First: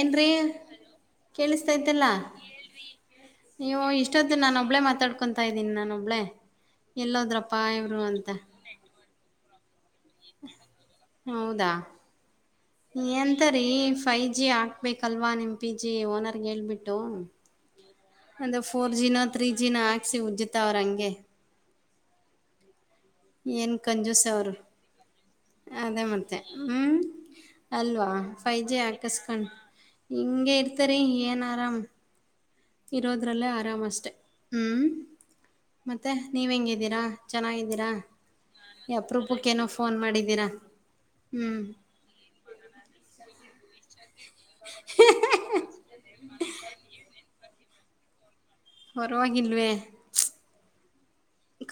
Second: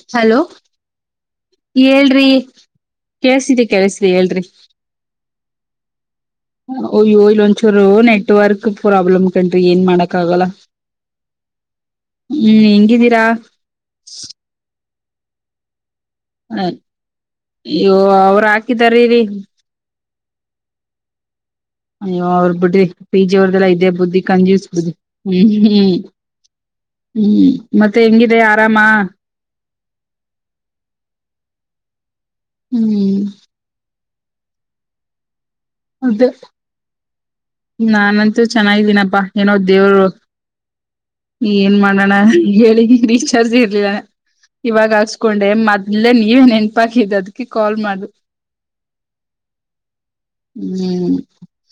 ಏನ್ರೀ ಹಲೋ ಕೇಳಿಸತಾ ಇದ್ದಲ್ಲ ಹೇಳ್ರಿ ಕೇಳ್ಸಿದೆ ನೀವು ಕೇಳಸ್ರಿ ಇಷ್ಟೊತ್ತುು ಹೇಳ್ರಿ ನಾನೊಬ್ಳೇ ಮಾತಾಡ್ಕೊತಾ ಇದ್ದೀನಿ ನಾನೊಬ್ಳೇ [unintelligible] ಒಯ್ಯೋ ಇಲ್ ಎಲ್ಲೋದ್ರಪ್ಪಾ ಒಂಚರು ಇವ್ರು ಅಂತ ನೆಟ್ವರ್ಕ್ ಪ್ರಾಬ್ಲಮ ರಿ ಏನ್ ಮಾಡ ಹೌದಾ ಹ್ಮ್ ಹೆಂಗಿದ್ದೀರಾ ಎಂತರಿೀ ಫೈವ ಜಿ ಆ [unintelligible] ಬೇಕಲ್ವಾ ನೆಂಪಿ ಜಿ ಓನರ್ಗೆ ಹೇಳ್ಬಿಟ್ಟು ಅಯ್ಯೋ ಅವ್್ರ ಹಾಕಿದಾರರಿೀ ಸ ಉಜ್ಜಿತ ಅವ್ರ ಹಂಗೆ ಅಯ್ಯೋ ಅವ್ರ ಬಿಡ್ರಿ ಪಿ ಜಿ ಅವ್ರದೆಲ್ಲ ಏನ್ ಇದೇ ಬುದ್ಧಿ ಕಂಜುಸ ಅವರು ಕಂಜೂಸ್ ಬುದ್ಧಿ ಹ್ಮ್ ಹ್ಮ್ ಅದೇ ಮತ್ತೆ ಹ್ಮ್ ಹ್ಮ್ ಮತ್ತೆ ಅಲ್ವಾ ಹೆಂಗಿದೆ ಫೈವ ಜಿ ಆರಾಮ ಹಾಕಸ್ಕೊಂಡ್ ಹಿಂಗ ಇರ್ತರಿ ಏನ್ ಆರಾಮ್ [unintelligible] ಹ್ಮ್ ಇರೋದ್ರಲ್ಲೇ ಆರಾಮಷ್ಟೆ ಹ್ಮ್ ಅದು ನಾನಂತೂ ಚೆನ್ನಾಗಿದ್ದೀನಪ್ಪಾ ಏನೋ ಅಪರೂಪಕ್ಕೇನೋ ಫೋನ್ ದೇವ್ರು ಮಾಡಿದ್ದೀರಾ ಹ್ಮ್ ಏನ್ ಮಾಡೋಣ ಹೇಳಿ ಟೀಚರ್ಸ್ ಇರ್ಲಿಲ್ಲ ಇವಾಗ ಹಾಸ್ಕೊಂಡೆ ಮದ್ಲೆೇ ನೀವೇ ನೆನ್ಪಾಕಿದ ಅದಕ್ಕೆ ಕಾಲ್ ಮಾಡು ಪರವಾಗಿಲ್ವೇ ಹ್ಮ್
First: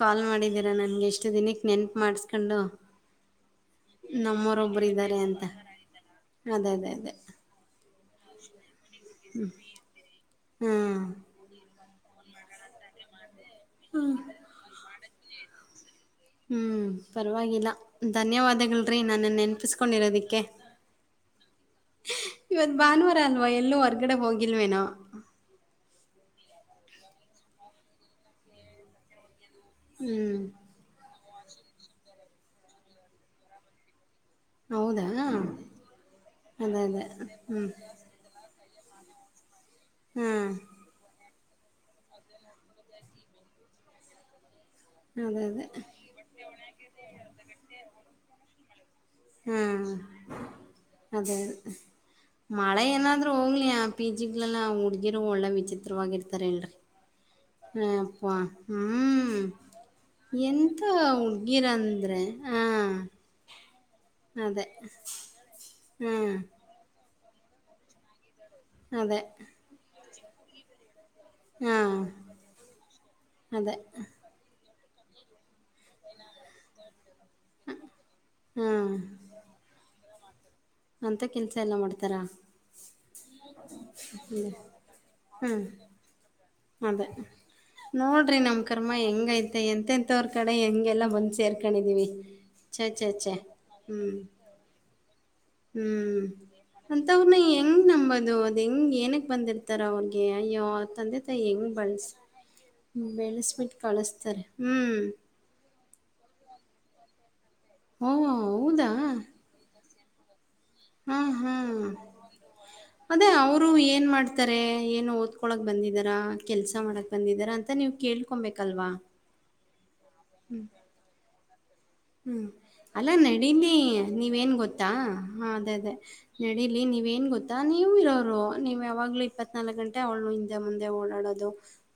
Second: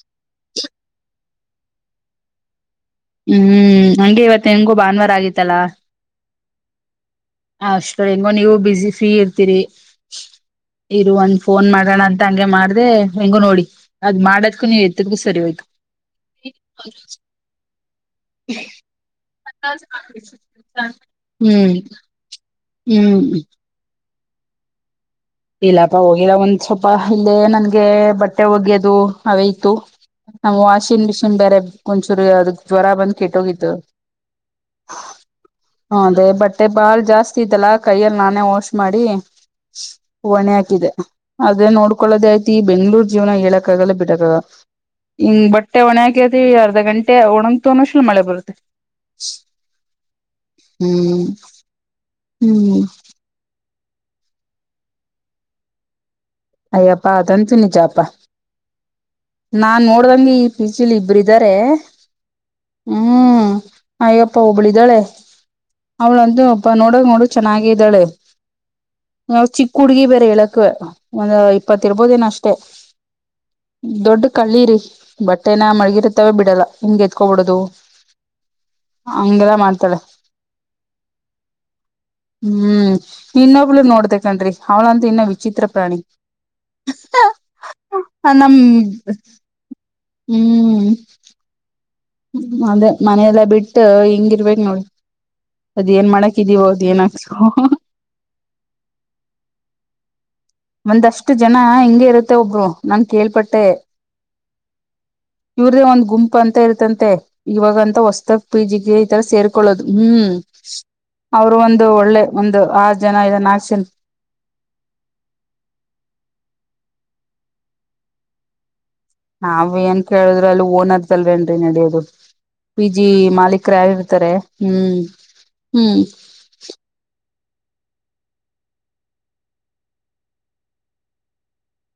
ಕಾಲ್ ಮಾಡಿದ್ದೀರಾ ನನ್ಗೆ ಎಷ್ಟ ಮಚ್ಚ ದಿನಕ್ಕೆ ನೆನಪ ಮಾಡಿಸ್ಕೊಂಡು [unintelligible] ಹ್ಮ್ ಹಂಗೆ ಇವತ್ತು ನಿಂಗಂಗೂ ನಮ್ಮವರೊಬ್ಬರು ಭಾನುವಾರ ಇದ್ದಾರೆ ಅಂತ ಆಗಿತ್ತಲ್ಲಾ ಅದೇ ಅದೇ ಅದೇ ಅಷ್ಟ ಹೆಂಗೋ ನೀವು ಬಿಿಸಿ [unintelligible] ಫೀ ಇರ್ತೀರಿ ಹ್ಮ್ ಇರುವ ಒಂದ ಫೋನ್ ಮಾ [unintelligible] ಣ ಅಂತ ಹಂಗೆ ಮಾಡ್ರೆ ಹೆಂಗು ನೋಡಿ. ಅದ್ ಮಾಡದಕೂ ನೀವ್. ಸರಿಯತು. ಹ್ಮ್ ಪರವಾಗಿಲ್ಲ ಧನ್ಯವಾದಗಳ್ರಿ ನನ್ನ ನೆನಪಿಸ್ಕೊಂಡಿರೋದಿಕ್ಕೆ. ಹ್ಮ್ ಇವತ್ ಹ್ಮ್ ಭಾನುವಾರ ಅಲ್ವಾ ಎಲ್ಲವರ್. ಗಡೆ ಹೋಗಿಿಲ್ಲವನೋ. ಇಲ್ಲಪ್ಪ ಹೋಗಿಲ್ಲ ಒಂದ್ ಸ್ವಲ್ಪ ಇಲ್ಲೇ ನನ್ಗೆ ಬಟ್ಟೆ ಒಗೆ್ಯೋದು ಅವೇ. ಹ್ಮ್ ನ್ ವಾಷಿಂಗ್ ಮಿಷ. ಸು್ ಬೇರೆ ಒಂಚೂರು ಅದ ಜ್ವರ ಬಂದ್ ಕೆಟ್ಟೋಗಿತ್ತುು. ಹೌದಾ ಹದೇ ಬಟ್ಟೆ ಅದೇ ಬಾಳ್ ಅದೇ ಜಾಸ್ತಿ ಹ್ಮ್ ಇದಲ್ಲಾ ಕೈಯಲ್ಲಿ ನಾನೇ ಹೋಷ. ಮಾಡಿ. ಹಾ ಒಣೆ ಹಾಕಿದೆ. ಅದೇ ನೋಡ್ಕೊಳ್ಳದೇ ಆಯ್ತಿ ಈ ಬೆಂಗ್ಳೂರ್ ಜೀವನ ಹೇಳಕ್ಕಾಗಲ್ಲ ಬಿಟ್ಟಕ್ಕಾಗ. ಅದೇ ಹಿಂಗ್ ಅದೇ ಬಟ್ಟೆ ಒಣೆಾಕತಿವಿ ಅರ್ಧ ಗಂಟೆ ಒಣಗ್ತು ಶಲ ಮಳೆ ಬರ್ತ್ತದೆ. ವೈಎಂ. ಹ್ಮ್ ಹ್ಮ್ ಅದೇ ಹ್ಮ್ ಮಳೆ ಏನಾದ್ರೂ ಹೋಗ್ಲಯಾ. ಪಿ ಜಿ ಗಳ ನ ಹುಗಿರು ಒಳ್ಳೆ ವಿಚಿತ್ರವಾಗಿರ್ತ. ಅಯ್ಯಪ್ಪಾ. [unintelligible] ನಿಜಾಪ, ಹ್ಮ್ ನಾನ್ ನೋಡ್ದಂಗೆ ಈ ಎಂತ ಪೀಜಿಲ್ ಇಬ್ರ್ ಇದಾರೆ, ಹುಡ್ಗಿರಂದ್ರೆ ಹಾ ಹ್ಮೂ ಅಯ್ಯಪ್ಪ ಒಬ್ಳ್ ಅದೇ ಇದ್ದಾಳೆ ಹಾ ಅವ್ಳಂತೂ ಅಪ್ಪ ನೋಡಕ್ ನೋಡ್ ಚೆನ್ನಾಗಿದ್ದಾಳೆ. ಅದೇ ನಾ ಚಿಕ್ಕ ಹುಡ್ಗಿ ಬ. ಇಳಕ್ [inaudible] ಒಂದು ಹಾ ಇಪ್ಪತ್ತ ಇರ್ಬೋದೇನ ಅಷ್ಟೇ ಅದೇ ದೊಡ್ಡ ಕಳ್ಳೀರಿ. ಬಟ್. ದಿನ ಮಲ್ಗೀರ್ತೆವ್ ಬಿಡಲ್ಲ ಹಿಂಗ್ ಎತ್ಕೊಂಡವೊಡೋದು ಹಾ ಹಂಗೆಲ್ಲ ಮಾಡ್ತಾಳೆ. ಅಂತ ಕೆಲಸ ಎಲ್ಲ ಮಾಡ್ತಾರ ಹೂ ಇನ್ನೊಬ್ಳು ನೋಡದೆ ಕಣ್ರಿ ಅವ್ಳಂತ ಇನ್ನ ವಿಚಿತ್ರ ಹ್ಮ್ ಪ್ರಾಣಿ. ಅದೇ ನೋಡ್ರಿ ನಮ್ ಕರ್ಮ ಹೆಂಗೈತೆ ಎಂತ. ಮತ್ತವರ ಕಡೆ ಹ್ಮ್ ಹೆಂಗೆಲ್ಲ ಬಂದ್ ಸೇರ್ಕೊಂಡಿದೀವಿ. ಅದೇ ಮನೆಯಲ್ಲ ಬಿಟ್ಟು ಹಿಂಗಿರ್ಬೇಕ ನೋಡ. ಹು ಅಂತವ್ರನ್ನ ಹೆಂಗ್ ನಂಬೊದು ಅದ್ ಹೆಂಗ್ ಏನಕ್ ಬಂದಿರ್ತಾರ ಅವರ. ಏ ಅಯ್ಯೋ ತಂದೆ ಒಂದಷ್ಟು ತಾಯಿ ಜನ ಹೆಂಗ್ ಬಳಸ ಹಿಂಗೆ ಇರುತ್ತೆ ಒಬ್ರು ನಾನ್ ಕೇಳ್ಪಟ್ಟೆ ಬೆಳೆಸ್ಬಿಟ್ಟು ಕಳಸ್ತಾರೆ ಹು. ಗುಂಪು ಅಂತ ಇಳತಂತೆ. ಇವಾಗ ಅಂತ ಓ ಹೊಸ್ತದ ಹೌದಾ ಪೀಜಿಗೆ ಈ ತರ ಸೇರ್ಕೊಳ್ಳೋದು. ಹು ಹಾ ಹಾ ಅವರು ಒಂದು ಒಳ್ಳೆ ಒಂದು ಆರ ಜನ ಅದೇ ಇದೆ ನಕ್ಸಿನ್ ತಕ್ಕೊಳಕ್ ಬಂದಿದಾರಾ ಕೆಲ್ಸ ಮಾಡಕ್ ಬಂದಿದರಾ ಅಂತ ನೀವು ಕೇಳ್ಕೊಬೇಕಲ್ವಾ. ನಾವೇಂತ ಕೇಳುದ್ರ ಅಲ್ಲಿ ಓನರರ್ದಲ್ವೇನ್ರಿ ನಡಿಯೋದು ಹ್ಮ್. ಪಿಜಿ ಅಲ್ಲ ನಡೀಲಿ ಮಾಲೀಕರ ಯಾವ ಇರ್ತಾರೆ ನೀವೇನ್ ಹು ಗೊತ್ತಾ ಹಾ ಹೂ. ತಾ ನೀವ ಇರೋರು ನೀವ್ ಯಾವಾಗ್ಲೂ ಇಪ್ಪತ್ನಾಲ್ಕಕ್ ಗಂಟೆ ಅವಳು ಹಿಂದೆ ಮುಂದೆ ಓಡಾಡೋದು.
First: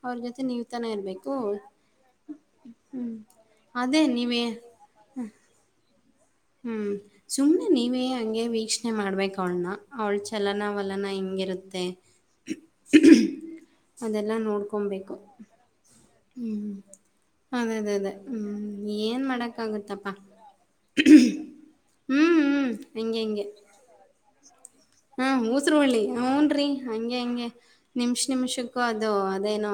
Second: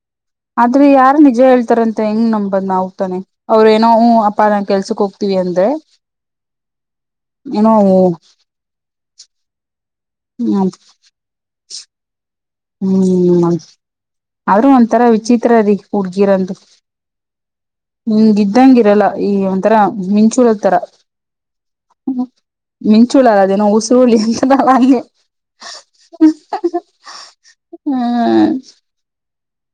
ಅವ್ರ ಜೊತೆ ನೀವು ಆದ್ರೆ ತಾನೇ ಯಾರ ಇರಬೇಕು ನಿಜ ಹೇಳ್ತಾರಂತ ಹೆಂಗ್ ನಂಬದ್ ನಾವ್ ತಾನೆ ಅವ್ರ ಏನೋ ಅದೇ ಹೂ ಅಪ್ಪ ಕೆಲ್ಸಕ್ ಹೋಗ್ತೀವಿ ಅಂದ್ರೆ ಹು ಸುಮ್ನೆ ಏನೋ ನೀವೇ ಹಂಗೆ ವೀಕ್ಷಣೆ ಮಾಡ್ಬೇಕ ಅವ್ಳನ ಅವ್ಳ ಚಲನ ವಲನ ಹಿಂಗಿರುತ್ತ ದ [unintelligible] ಹೂ ಆದ್ರು ಒಂತರ ನೋಡ್ಕೊಬೇಕು ವಿಚಿತ್ರದ ಕೂಡ. ಹುಡುಗಿಅಂತೂ ಹ್ಮ್ ಅದೇ ಅದೇ ಅದೇ ಹಿಂಗಿದಂಗ ಹ್ಮ್ ಈರಲ್ಲ ಏನ್ ಒಂಥರ ಮಾಡಕ್ಕಾಗುತ್ತಪ್ಪ ಮಿಂಚುಳತರ ಹ್ಮ್ ಹ್ಮ್ ಹಂಗೆ ಮಿಂಚುಳ ಅದ ಹಂಗೆ ಅದೇನೋ ಉಸರುಳ್ಳಿ [unintelligible] ಹಾ ಊಸರಒಳ್ಳಿ ಹೂನ್ರರಿ ಹಂಗೆ ಹಂಗೆ ನಿಮಿಷ ಹ್ಮ್ ನಿಮಿಷಕ್ಕೂ ಅದು ಅದ ಏನೋ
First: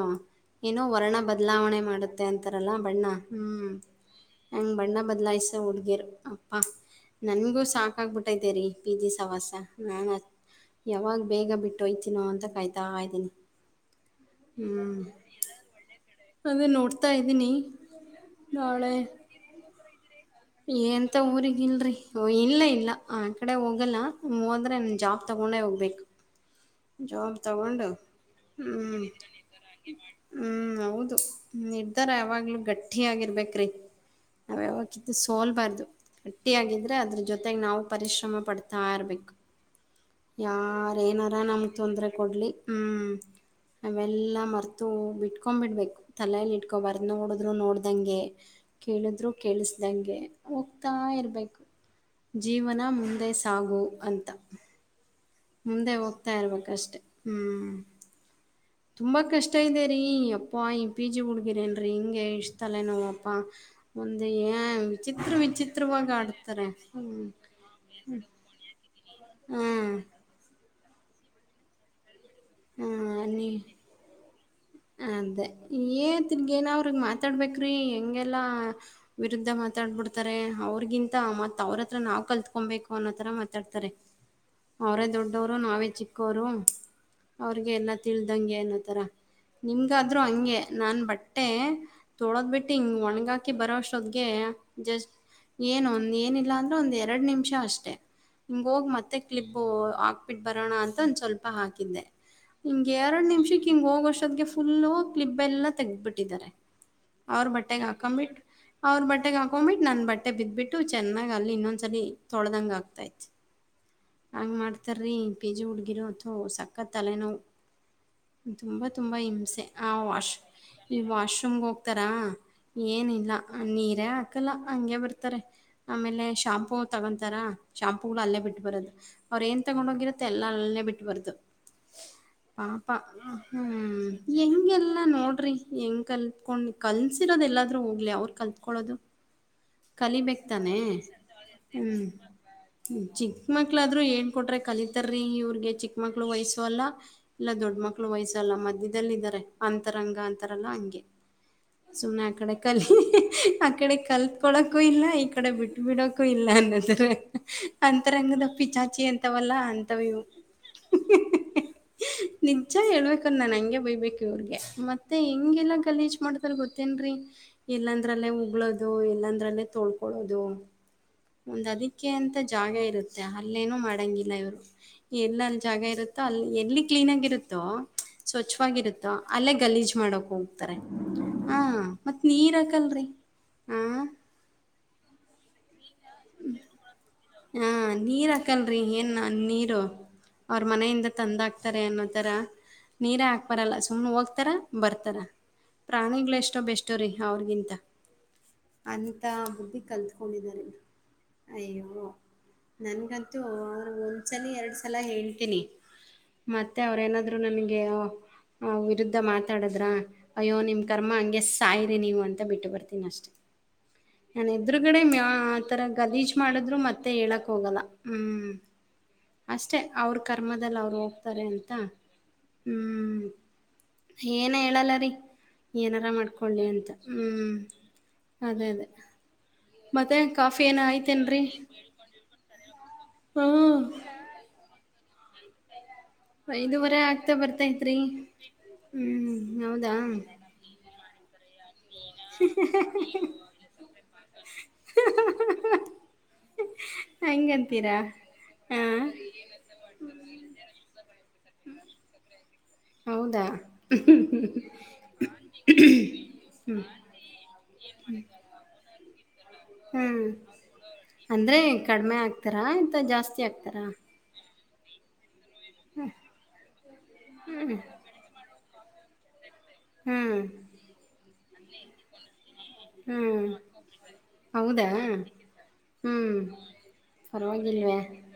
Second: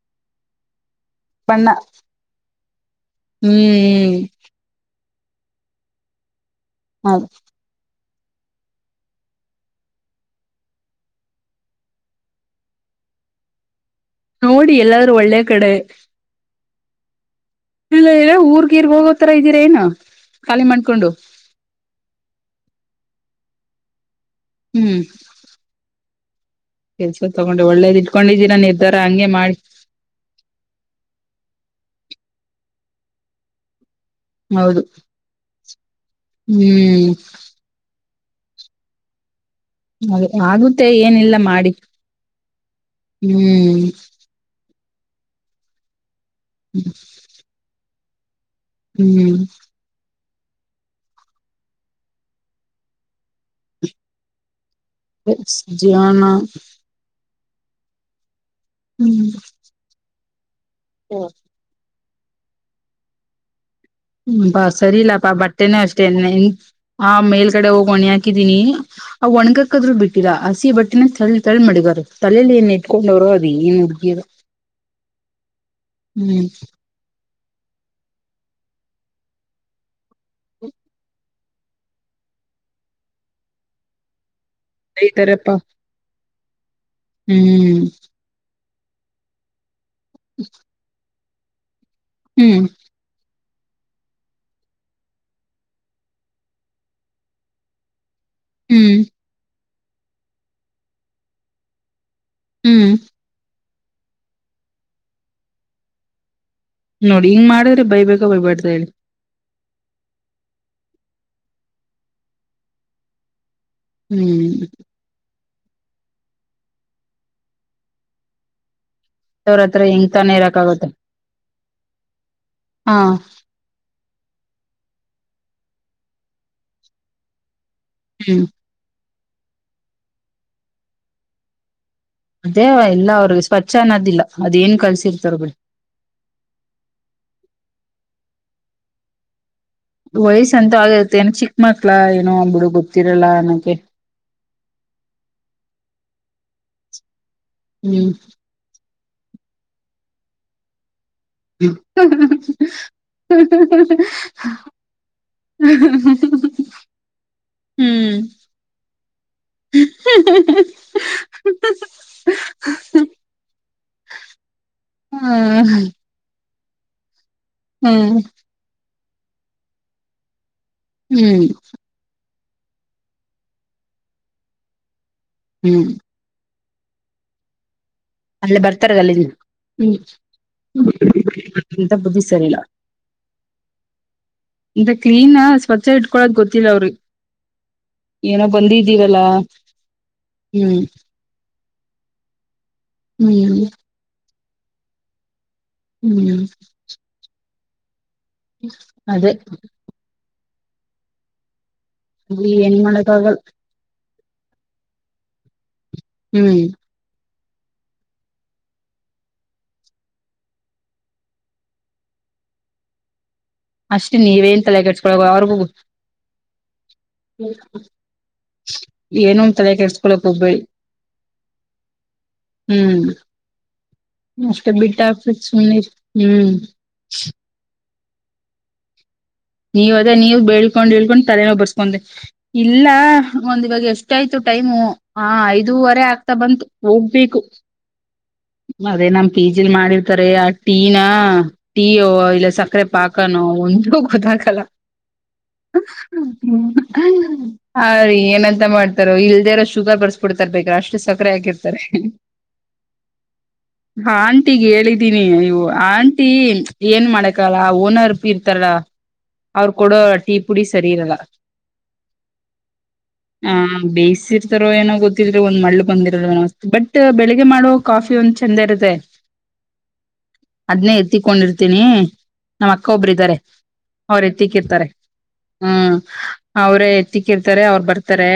ಏನೋ. ವರ್ಣ ಬಣ್ಣ ಬದಲಾವಣೆ ಮಾಡುತ್ತೆ ಅಂತ. ಬರಲ್ಲ. ಬಣ್ಣ ಹೂ ಹ್ಮ್ ನಂಗ್ ಬಣ್ಣ. ಬದಲಾಯಿಸೋ ಹುಡ್ಗೀರ್. ಪ್ಪಾ ಹೌದು ನನ್ಗೂ ಸಾಕ. ಸಾಕಾಗ್ಬಿಟ್ಟೈತೆ ರಿ ಪಿ. ಜಿ ಸಾವಾಸ ನಾನು ಯಾವಾಗ್ ಬೇಗ ಬಿಟ್ಟೊಯ್ತೀನೋ ಅಂತ ಕಾಯ್ತಾ ಇದ್ದೀನಿ. ನೋಡಿ ಎಲ್ಲಾದ್ರು ಒಳ್ಳೆ ಕಡೆ ಅದೆ ನೋಡ್ತಾ ಇದ್ ಇಲ್ಲ ಏ ಊರ್ಗೀರ್ಗ್ ಹೋಗೋತರ ಇದ್ದೀರೇನು? ಏಂತ ಊರಿಗಿಲ್ರಿ. ಇಲ್ಲ ಇಲ್ಲ ಆ ಕಡೆ ಹೋಗಲ್ಲ. ಹೋದ್ರೆ ನನ್ ಹ್ಮ್ ಜಾಬ್ ತಗೊಂಡೆ ಹೋಗ್ಬೇಕು ಕೆಲ್ಸ ಜಾಬ್ ತಗೊಂಡು ಒಳ್ಳೇದ್ ಇಟ್ಕೊಂಡಿದ್ದೀರಾ ನಿರ್ಧಾರ ಹ್ಮ್ ಹಂಗೆ ಮಾಡಿ ಹ್ಮ್ ಹೌದು. ನಿರ್ಧಾರ ಯಾವಾಗ್ಲೂ ಗಟ್ಟಿ ಆಗಿರ್ಬೇಕ್ರಿ ನಾವ್ ಹೌದು ಯಾವತ್ತಿದ್ರು ಸೋಲ್ಬಾರ್ದು ಗಟ್ಟಿಯಾಗಿದ್ರೆ ಹ್ಮ್ ಅದ್ರ್ ಜೊತೆಗ್ ನಾವು ಪರಿಶ್ ಶ್ರಮ ಪಡ್ತಾಯಿರ್ಬೇಕು. ಅದೆ ಆಗುತ್ತೆ ಏನಿಲ್ಲ ಮಾಡಿ ನಮಗ್ ತೊಂದ್ರೆ ಕೊಡ್ಲಿ ಹ್ಮ್ ಹ್ಮ್ ಅವೆಲ್ಲ ಮರ್ತ್ ತು ಬಿಟ್ಕೊಂಬಿಡ್ಬೇಕು ತಲೆಲ್ ಇಟ್ಕೊಬಾರ್ದ್ ನೋಡುದ್ರು ನೋಡ್ ಅದಂಗೆ ಕೇಳಿದ್ರು ಹ್ಮ್ ಕೇಳಿಸ್ದಂಗೆ ಹೋಗ್ತಾ ಇರ್ಬೇಕು ಜೀವನ ಮುಂದೆ ಸಾಗು ಅಂತ. ಸ ಮುಂದೆ ಜಿಯಾನ ಹೋಗ್ತಾ ಇರ್ಬೇಕಷ್ಟೆ ಹ್ಮ್ ತುಂಬಾ ಕಷ್ಟ ಇದೆರೀ ಯಪ್ ಪಾ ಈ ಪಿಜಿ ಹ್ಮ್ ಹುಡ್ಗೀರ್ ಏನ್ರಿ ಹಿಂಗ್ ಎಷ್ಟ್ ತಲೆ ನೋವಪ್ಪ ಹ್ ಮ್ ಬಾ ಸರಿ ಇಲ್ಲಪ್ಪಾ ಬಟ್ಟೆನೂ ಅಷ್ಟೇನ್ ಆಡ್ತಾರೆ ಆ ಹ್ಞೂ ಮೇಲ್ ಕಡೆ ಹೋಗ ಹೊಣಿ ಹಾಕಿದೀನಿ ಅವ್ ಹಾಂ ಒಣ್ಗಕ್ಕಾದ್ರು ಬಿಟ್ಟಿಲ್ಲ ಹಸಿ ಬಟ್ಟಿನ ತಳ್ ತಳ್ ಮಡ್ಗಾರು ತಲೆಲ್ ಏನ್ ಹಾಂ ಇಟ್ಕೊಂಡವ್ರೋ ಅದ್ ನೀ ಏನ್ ಹುಡ್ಗೀರೋ ಅದೇ ಏ ತಿರ್ಗೇನ ಅವ್ರಗ್ ಮಾತಾಡ್ಬೇಕ ತ್ರಿ ಹೆಂಗೆಲ್ಲಾ ವಿರುದ್ಧ ಮಾತಾಡ್ಬಿಡ್ತಾರೆ ಅವ್ರಗಿಂತ ಮತ್ ಅವ್ರತ್ರ ನಾವ್ ಕಲ್ತ್ಕೊಂಬೇಕು ಅನ್ನೋತರ ಮಾತಾಡ್ತಾರೆ ಅವ್ರೇ ಬೈತಾರಪ್ಪಾ ದೊಡ್ಡವ್ರು ನಾವೇ ಚಿಕ್ ಕೋರುಮ್ ಅವ್ರಿಗೆ ಹ್ಮ್ ಎಲ್ಲ ತಿಳಿದಂಗೇನ್ ಥರ ನಿಮ್ದ್ ಈಗಾದ್ರೂ ಹಂಗೆ ನಾನ್ ಬಟ್ ಎ ತೊಳದ್ ಹ್ಮ್ ಬಿಟ್ಟಿಂಗ ಒಣಗಾಕ್ ಆಕಿ ಬರೋಷ್ಟೊತ್ತಿಗೆ ಜಸ್ಟ್ ಏನು ಒಂದ ಏನಿಲ್ಲ ಅಂದ್ರು ಒಂದ್ ಎರಡ್ ನಿಮಿಷ ಅಷ್ಟೆ ಹಂಗ ಹೋಗ್ ಹ್ಮ್ ಮತ್ತೆ ಕ್ಲಿಪ್ ಹೊ ಹಾಕ್ಬಿಟ್ಟು ಬರಣ ಅಂತ ಒಂದ ಸ್ವಲ್ಪ ಹಾಕಿದ್ದೆ ಹ್ಮ್ ಹಿಂಗೆರಡ್ ನಿಮಿಷಕ್ ಹಿಂಗ್ ಹೋಗಷ್ಟ್ ತ್ತಿಗೆ ಫುಲ್ಲು ಕ್ಲಿಪ್ ಎಲ್ಲ ತೆಗ್ದಿಬಿಟ್ಟಿದ್ದಾರೆ ನೋಡಿ ಅವ್ರ ಹಿಂಗ್ ಬಟ್ಟೆೆಗೆ ಮಾಡಿದ್ರೆ ಬೈಬೇಕ ಹಾಕೊ್ಂಬಿಟ್ಟು ಬೈಬಾರ್ದ ಹೇಳಿ ಅವ್ರ ಬಟ್ಟೆೆಗೆ ಹಾಕೊಂಬಿಟ್ ನನ್ ಬಟ್ಟೆ ಬಿದ್ದ್ಬಿಟ್ಟು ಚೆನ್ನಾಗ್ ಅಲ್ ಇನ್ನೊಂದ್ ಸರಿ ತೊಳ್ದಂಗ ಆಗ್ತಾೈತ್ ಹ್ಮ್ ಹಂಗ್ ಮಾಡ್ತಾರ್ರಿ ಪಿಜಿ ಹುಡ್ಗಿರು ಅಥವಾ ಸಕ್ಕತ್ ತಲೆನೋವು ತುಂಬ ತುಂಬ ಅವ್ರ ಹಿಂಸೆ ಹತ್ರ ಆ ಹೆಂಗ್ ವಾಶ್ ತಾನೇ ಇರಕ್ ಆಗತ್ತೆ ಈ ವಾಶ್ರೂಮ್ಗೆ ಹೋಗ್ತಾರಾ ಹಾ ಏನಿಲ್ಲ ನೀರೇ ಹಾಕಲ್ಲ ಹಂಗೆ ಬರ್ತಾರೆ ಆಮೇಲೆ ಶಾಂಪೂ ತಗೊಂತಾರಾ ಶಾಂಪೂಗಳು ಅಲ್ಲೇ ಹ್ಮ್ ಬಿಟ್ಟುಬರದು ಅವ್್ರ ಏನ್ ತಗೊಂಡ ಹೋಗಿರತ್ತೆ ಎಲ್ಲ ಅಲ್ಲೇ ಬಿಟ್ಬಾರ್ದು ಅದೇವ ಇಲ್ಲ ಅವ್ರಿಗೆ ಸ್ವಚ್ ಹ್ಮ್ ಹೆಂಗೆ ಎಲ್ಲ ನೋಡ್ರಿ ಹೆಂಗ್ ಕಲ್ತ್ಕೊಂಡು ಕಲ್ಸಿರೋದ ಎಲ್ಲಾದ್ೂ ಹೋಗಿ ಅವ್ರು ಕಲ್ತ್ಕೊಳ್ಳೋದು ವಯಸ್ಸ ಕಲಿಬೇಕ್ತಾನೆ ಅಂತ ಆಗಿರುತ್ತೆ ಏನ ಚಿಕ್ಕ ಮಕ್ಳ ಹ್ಮ್ ಏನೋ ಬಿಡು ಗೊತ್ತಿರಲ್ಲ ಚಿಕ್ಕ ಅನ್ನೋಕೆ ಮಕ್ಳಾದ್ೂ ಏನ್ ಕೊಟ್ರೆ ಕಲಿತಾರ್ರೀ ಇವ್ರಿಗೆ ಚಿಕ್ಕ ಮಕ್ಳು ವಯಸ್ಸ ತೊಲ ಇಲ್ಲ ದೊಡ್ ಮಕ್ಲು ಹ್ಮ್ ವಯಸ ಲ್ಲ ಮಧ್ಯದದಲ್ಲಿ ಇದಾರೆ ಅಂತರಂಗ ಅಂತಾರಲ್ಲ ಹಂಗೆ ಸುಮ್ಮ ಆ ಕಡೆ ಕಲಿ ಹ್ಮ್ ಆ ಕಡೆ ಕಲ್ತ್ಕೊಳಕೂ ಇಲ್ಲ ಈ ಕಡೆ ಬಿಟ್ ಬಿಡಕೂ ಇಲ್ಲ ಹ್ಮ್ ಅನ್ನಂದ್ರ ಅಂತರಂಗದ ಪಿ ಚಾಚಿ ಅಂತ ಲ್ಲ ಅಂತವವು ನಿಜ ಹೇಳ್ಬೇಕ ಹಂಗೆ ಬಯ್ಬೇಕು ಇವ್ರಿಗೆ ಮತ್ತೆ ಹೆಂಗೆಲ್ಲ ಗಲೀಜ್ ಮಾಡ ಗೊತ್ತೇನ್ರೀ ಇಲ್ಲಾಂದ್ರ ಹ್ಮ್ ಅಲ್ಲೇ ಉಗ್ಳೋದು ದೂ ಎಲ್ಲಂದ್ರಲ್ಲೇ ತೊಳ್ಕೊಳ್ಳೋದು ಹ್ಮ್ ಒಂದ್ ಅದಕ್ಕೆ ಅಂತ್ ಜಾಗ ಇರುತ್ತೆ ಅಲ್ಲೇನು ಮಾಡಂಗಿಲ್ಲ ಇವ್ರು ಎಲ್ ಅಲ್ ಜಾಗ ಹ್ಮ್ ಇರುತ್ತೋ ಅಲ್ ಎಲ್ಲಿ ಕ್ಲೀನ್ ಆಗಿರುತ್ತೋ ಅಲ್ಲೇ ಬರ್ತಾರ ಸ್ವಚ್ವಾಗಿರುತ್ತೋ ಅಲ್ಲಿಂದ ಅಲ್ಲೇ ಗಲೀಜ್ ಹ್ಮ್ ಮಾಡಕ್ಕೊಗ್ತರೆ ಹಾ ಇಂತ ಮತ್ತ್ ಬುದ್ಧಿ ಸರಿಲ್ಲ ನೀರಾಕಲ್ರಿ ಆ ಇಂತ ಕ್ಲೀನ್ ಸ್ವಚ್ಛ ಇಟ್ಕೊಳದ್ ಗೊತ್ತಿಲ್ಲ ಅವ್ರಿ ಹಾ ನೀರ್ ಹಾಕಲ್ರಿ ಏನೋ ನೀರು ಅವ್ರ ಹ್ಮ್ ಮನೆಯಿಂದ ತಂದ ಆಕ್ತಾರೆ ಅನ್ನೋತರ ನೀರೇ ಹ್ಮ್ ಹಾಕ್ಬರಲ್ಲ ಸುಮ್ನ್ ಹೋಗ್ ತರ ಬರ್ತಾರ. ಪ್ರಾಣಿಗ್ಳೆ ಹ್ಮ್ ಎಷ್ಟೊ ಬೆಸ್ಟು ರೀ ಅವ್ರ್ಗಿಂತ. ಅದೇ ಕೊಂಡಿದ್ದಾರೆ ಅಯ್ಯೋ ಏನ್ ಮಾಡಕ್ ನನ್ಗಂತೂ ಆಗಲ್ಲ ಅವ್ರ ಒಂದ್ಸಲಿ ಎರಡ್ ಸಲ ಹೇಳ್ತೀನಿ ಹ್ಮ್ ಮತ್ತೆ ಅವ್ರೇನಾದ್ರ್ ರೂ ನನಿಗೆ ಆ ವಿರುದ್ಧ ಮಾತಾಡಿದ್ರೆ ಅಯ್ಯೋ ನಿಮ್ ಕರ್ಮ ಹಂಗೆ ಸಾಯ್ರಿ ನೀವು ಅಂತ ಬಿಟ್ಟು ಬರ್ತೀನಿ ಅಷ್ಟೇ. ಅಷ್ಟೇ ನನ್ ನೀವೇನ್ ತಲೆ ಎದ್ರುಗಡೆ ಮ ಕೆಡ್ಸ್ಕೊಳಕ್ ಅವ್ರಿಗೂ ಆತರ ಗಲೀಜ್ ಮಾಡಿದ್ರು ಮತ್ ಹೇಳಕ್ ಹೋಗಲ್ಲ ಹ್ಮ್ ಏನೋ ತಲೆ ಅಷ್ಟೆ ಅವ್ರ ಕೆಡ್ಸ್ಕೊಳಕ್ ಹೋಗ್ಬೇಡಿ ಕರ್ಮದಲ್ಲಿ ಅವ್ರು ಹೋಗ್ತಾರೆ ಅಂತ ಹ್ಮ್ ಹ್ಮ ಏನ ಅಷ್ಟೇ ಹೇಳಲ್ಲ ಬಿಟ್ಟ ರೀ ಹಾಕ್ಬೇಕ್ ಸುಮ್ನಿರಿ ಏನಾರ ಹ್ಮ್ ಮಾಡ್ಕೊಳ್ಳಿ ಅಂತ ಹ್ಮ್. ಅದೇ ಅದೇ ನೀವ್ ಅದೇ ಮತ್ತೆ ನೀವು ಕಾಫಿ ಏನ ಬೇಳ್ಕೊಂಡ ಹ ಇಳ್ಕೊಂಡು ಆಯ್ತೇನ್ರಿ ತಲೆನೋವ್ ಬರ್ಸ್ಕೊ ಇಲ್ಲ ಹಾ ಒಂದ್ ಇವಾಗ ಎಷ್ಟಾಯ್ತು ಟೈಮು? ಹಾ ಐದುವರೆ ಆ ಗ್ತಾ ಬಂತು ಐದುವರೆ ಆಗ್ತಾ ಹೋಗ್ಬೇಕು ಬರ್ತೈತ್ರಿ ಅದೆ ನಮ್ ಹ್ಮ್ ಪಿ ಜಿ ಲ್ ಹೌದಾ ಮಾಡಿರ್ತಾರೆ ಆ ಟೀ ನ ಹಾ ಟೀಯೋ ಇಲ್ಲ ಸಕ್ಕರೆ ಪಾಕನೋ ಒಂದು ಗೊತ್ತಾಗ್ ಕಲ ಅ ಹೆಂಗಂತೀರಾ ರೀ ಏನಂತ ಹಾ ಮಾಡ್ತಾರೋ ಇಲ್ದೆರೊ ಶುಗರ್ ಬರ್ಸ್ಬಿಡ್ತಾರ ಬೇಕ್ರ ಅಷ್ಟು ಸಕ್ಕರೆ ಹಾಕಿರ್ತಾರೆ ಹ್ ಹೌದಾ ಆಂಟಿಗ್ ಹೇಳಿದ್ದೀನಿ ಅಯ್ಯೋ ಅ ಆಂಟಿ ಏನ್ ಮಾಡಕಲ್ಲ ಓನರ್ ಇರ್ತಾರಲ ಹ್ಮ್ ಅಂದ್ರೆ ಕಡಿಮೆ ಆಗ್ತಾರಾ ಎಂತ ಜಾಸ್ತಿ ಹಾಗ್ತಾರ? ತರೋ ಏನೋ ಗೊತ್ತಿಲ್ ಒಂದ್ ಮಳ್ಳ ಬಂದಿರ [unintelligible] ಬಟ್ ಬೆಳಗ್ಗೆ ಮಾಡೋವ ಕಾಫಿ ಒಂದ್ ಚಂದ ಇರುತ್ ತ್ತೆ ಹ್ಮ್ ಅದ್ನ್ಲೇ ಎತ್ತಿಕೊಂಡಿರ್ತೀನಿ ನಮ್ಮ ಅಕ್ಕ ಒಬ್ರ ಇದಾರೆ... ಹ್ಮ್ ಎತ್ತಿಕ್ಕಿರ್ತಾರೆ ಹೌದಾ ಹ್ಮ್ ಅವರೇ ಎತ್ತಿಕ್ಕಿರ್ತಾರೆ ಅವ್ರು ಪರವಾಗಿಲ್ವೇ ಬರ್ತಾರೆ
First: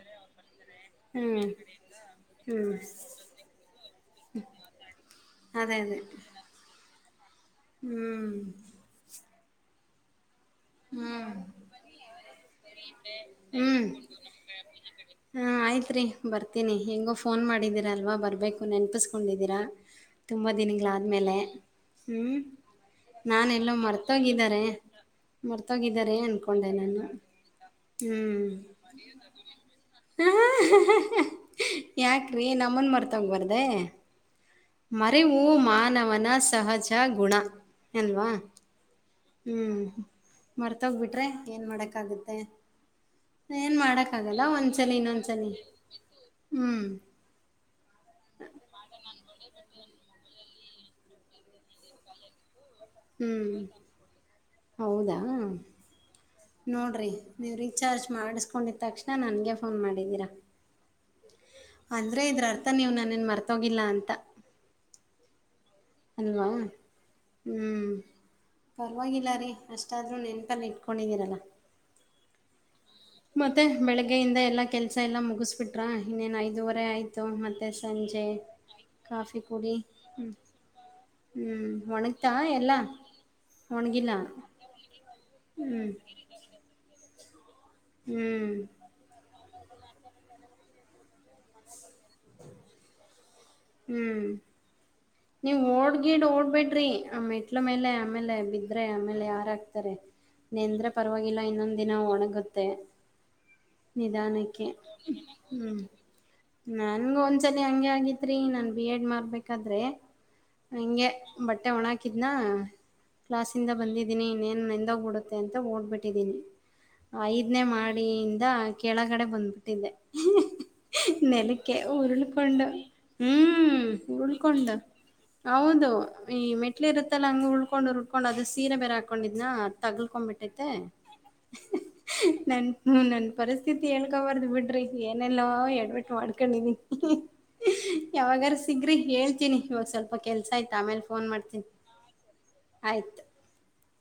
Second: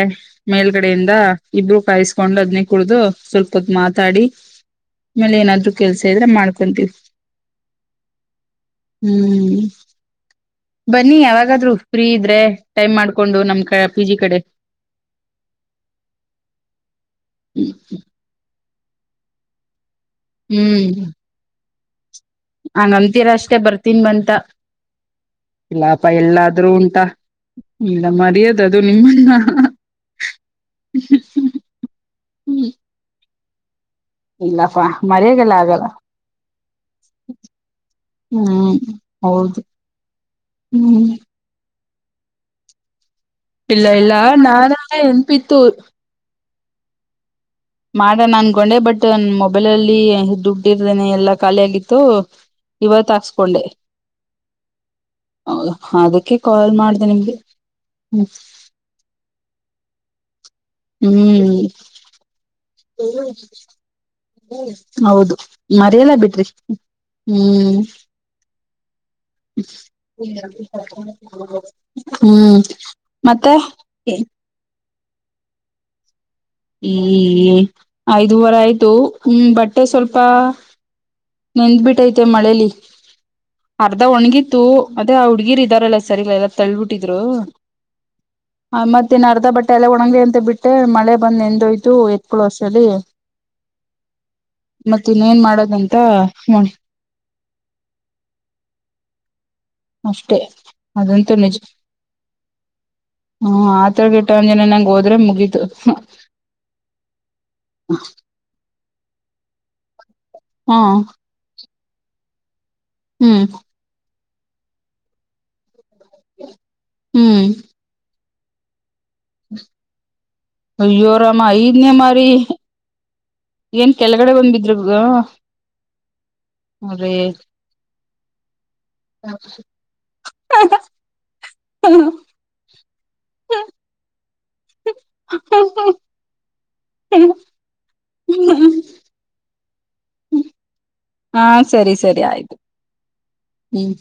ಮೇಲ್ಗಡೆಯಿಂದ ಹ್ಮ್ ಇಬರು ಕಾಯಿಸಕೊಂಡು ಅದನ ಹ್ಮ್ ಕುಡಿದು ಸ್ವಲ್ಪ. ಮ. [inaudible] ಮಾತಾಡಿ ಆಮೇಲೆ ಏನಾದ್ರು ಅದೇ ಅದೇ ಕೆಲ್ಸ ಇದ್ರೆ ಮಾಡ್ಕೊಂತೀವಿ. ಹ್ಮ್. ಹ್ಮ್. [unintelligible] ಬನ್ನಿ ಯಾವಾಗಾದ್ರು ಫ್ರೀ ಇದ್ರೆ ಟೈಮ್ ಮಾಡ್ಕೊಂಡು ನಮ್ ಹ್ಮ್ ಪಿ ಜಿ ಕಡೆ ಹಾ ಆಯ್ತ್ರಿ ಬರ್ತೀನಿ ಹೆಂಗೋ ಫೋನ್ ಮಾಡಿದ್ದೀರಾ ಹ್ಮ. ಅಲ್ವಾ ಬರ್ಬೇಕು ನೆನಪಿಸ್ಕೊಂಡಿದ್ದೀರಾ ತುಂಬಾ ದಿನಗಳ ಹ್ಮ್ ಆದ್ಮೇಲೆ. ಹ್ಮ್ ಹಂಗಂತೀರ ನಾನ ಅಷ್ಟೇ ಎಲ್ಲೋ ಬರ್ತೀನ್ ಬಂತ ಮರ್ತೋಗಿದಿದ್ದಾರೆ. ಇಲ್ಲಾಪ ಮರ್ತೋಗಿದ್ದಾರೆ ಅನ್ಕೊಂಡೆ ಎಲ್ಲಾದ್ರೂ ನಾನು ಉಂಟಾ ಇಲ್ಲ ಹ್ಮ್ ಮರ್ಯದ ಅದು ನಿಮ್ಮನ್ನ ಯಾಕ್ರೀ ನಮ್ಮನ್ ಮರ್ತ. ಬರದೇ. [unintelligible] ಇಲ್ಲಪ್ಪಾ ಮರ್ಯಾಗೆಲ್ಲ ಆಗಲ್ಲ ಮರೆವೂಮಾನವನ ಸಹಜ ಗುಣ ಅಲ್ವಾ. ಹ್ಮ್ ಹೌದು ಹ್ಮ್ ಹ್ಮ್ ಮರ್ತೋಗ್ಬಿಟ್ರೆ ಏನ್. ಮಾಡಕ್ಕಾಗುತ್ತೆ. ಇಲ್ಲ ಇಲ್ಲಾ ನಾನಲ್ಲ ನೆನ್ಪಿತು. ಹ್ಮ್. ಮಾಡಣ ಅನ್ಕೊಂಡೆ ಬಟ್ ನ ಮೊಬೈಲ ಅಲ್ಲಿ ದುಡ್. ಬಿಟ್ಟರ್ದನೆ ಎಲ್ಲಾ ಖಾಲಿ ಆಗಿತ್ತು. [unintelligible] ಹ್ಮ್ ಹಾಕ್ಸ್ಕೊಂಡೆ ಹೌದಾ ಅದಕ್ಕೆ ಕಾಲ್ ಮಾಡ್ದೆ ನೋಡ್ರಿ ನಿಮ್ಗೆ ನೀವರೀಚಾರ್ಜ್ ಮಾಡಿಸ್ಕೊಂಡಿದ ತಕ್ಷಣ ನನ್ಗೆ. ಫೋನ್ ಮಾಡಿದ್ದೀರಾ. [unintelligible] ಹ್ಮ್ ಅಂದ್ರೆ ಇದ್ರಲ್ಲ. [unintelligible] ನೀವು ನನನ್ ಮರ್ತೋಗಿಲ್ಲ ಅಂತ. ಹೌದು. ಮರೆಲ್ಲ ಬಿಡ್ರಿ ಅಲ್ವಾ? ಹ್ಮ್. ಪರವಾಗಿಲ್ಲ ರೀ ಅಷ್ಟಾದ್ರೂ ನೆನಪಲ್ಲಿ ಇಟ್ಕೊಂಡಿದ್ದೀರಲ್ಲ. ಹ್ಮ್ ಮತ್ತೆ ಬೆಳಗ್ಗೆಯಿಂದ ಎಲ್ಲಾ ಕೆಲ್ಸ ಎಲ್ಲಾ ಮುಗಿಸಬಿಟ್ರ ಇನ್ನೇನಾಯ್ತು. ಹ್ಮ್ ಐದುವರ ಆಯ್ತು ಕಾಫಿ ಹ್ಮ್ ಕುಡಿ ಬಟ್ಟೆ ಸ್ವಲ್ಪ ಹ್ಮ್ ನೆಂದ್ಬಿಟ್ಟೈತೆ ಒಣಗ್ತಾ ಮಳೇಲಿ ಎಲ್ಲ? ಅರ್ಧ ಒಣಗಿಲ್ಲ ಒಣ್ಗಿತ್ತು ಅದೇ ಆ ಹುಡ್ಗಿರ್ ಹ್ಮ್ ಇದ್ದಾರಲ್ಲ ಸರಿಲ್ಲ ತಳ್ಬಿಟ್ಟ. ಇದರು. ಹ್ಮ್ [inaudible] ಆ ಮತ್ತೆ ನ ಅರ್ಧಪಟ್ಟ. [unintelligible] ತಲೆ ಒಣಗ್ಲಿ ಅಂತ ಬಿಟ್ಟೆ ಮಳೆ ಬಂದ್ ನೆಂದೋಯ್ತು ಎತ್ಕೊಳ್ಳೋ ಅಷ್ಟ್ರಲ್ಲಿ ಮತ್ತಿನ್ನೇನ್ ಮಾಡೋದನ್ ಏನು ಓಡ್ಬೇಡ್ರಿ ಆ ಮೆಟ್ಲು ಮೇಲೆ ಆಮೇಲೆ ಬಿದ್ರೆ ಆಮೇಲೆ ಯಾರ್ ತರೆ, ಅಷ್ಟೇ ನೆಂದ್ರೆ ಅದಂತೂ ಪರ್ವಾಗಿಲ್ಲ ನಿಜ ಇನ್ನೊಂದ್ ದಿನ ಒಣಗುತ್ತೆ, ಹ್ಮ ಆತರಗೆಟ್ಟ ಅಂಜನ ನಿಧಾನಕ್ಕೆ, ನಂಗ ಹೋದ್ರೆ ಮುಗೀತು ಹ್ಮ್ ನನ್ಗ್ ಒಂದ್ಸಲಿ ಹಂಗೆ ಆಗಿತ್ ರೀ ನಾನ್ ಬಿಎಡ್ ಮಾಡ್ಬೇಕಾದ್ರೆ, ಹಾ ಹಂಗೆ ಬಟ್ಟೆ ಒಣಗ್ ಕಿದ್ನಾ ಹ್ಮ್ ಕ್ಲಾಸಿಂದ ಬಂದಿದ್ ದಿನಿ ಇನ್ನೇನ್ ನೆಂದೋಗ್ ಬಿಡುತ್ತೆ ಅಂತ ಓಡ್ಬಿಟ್ ಟಿದೀನಿ ಹ್ಮ್ ಐದ್ನೇ ಮಾಹ್ಡಿಇಂ ದಾ ಕೆಳಗಡೆ ಬಂದ್ಬಿಟ್ಟಿದ್ದೆ [unintelligible] ಅಯ್ಯೋರಾಮ ನೆಲಕ್ಕೆ ಐದನೇ ಮಾರಿ ಉರುಳ್ಕೊಂಡು ಏನ್ ಹ್ಮೂ ಕೆಳಗಡೆ ಬಂದ್ ಉರ್ಳ್ಕೊಂಡ, ಬಿದ್ರು ಹೌದು ಈ ಅರೇ ಮೆಟ್ಲಿರುತ್ತಲ್ಲ ಹಂಗ ಉರ್ಳ್ಕೊಂಡ್ ಉರ್ಳ್ಕೊಂಡ್ ಅದ [unintelligible] ತೀರೆ ಬೇರೆ ಹಾಕೊಂಡಿದ್ನ ತಗಳ್ಕೊಂಬುಟೈತೆ, [unintelligible] ನನ್ ಹ್ಮು ನನ್ ಪರಿಸ್ಥಿತಿ ಹೇಳ್ಕಬಾರ್ದು ಬಿಡ್ರಿ ಏನೆಲ್ಲೋ ಎಡ್ವಟ್ ಮಾಡ್ಕೊಂಡಿದೀನಿ [unintelligible] ಯಾವಾಗಾರು ಸಿಗ್ರಿ ಏಳ್ತೀನಿ ಇವಾಗ್ ಸ್ವಲ್ಪ ಕೆಲ್ಸ ಐತ್ ಆಮೇಲ್ ಹಾ ಸರಿ ಸರಿ ಆಯ್ತು, ಹ್ಮ್.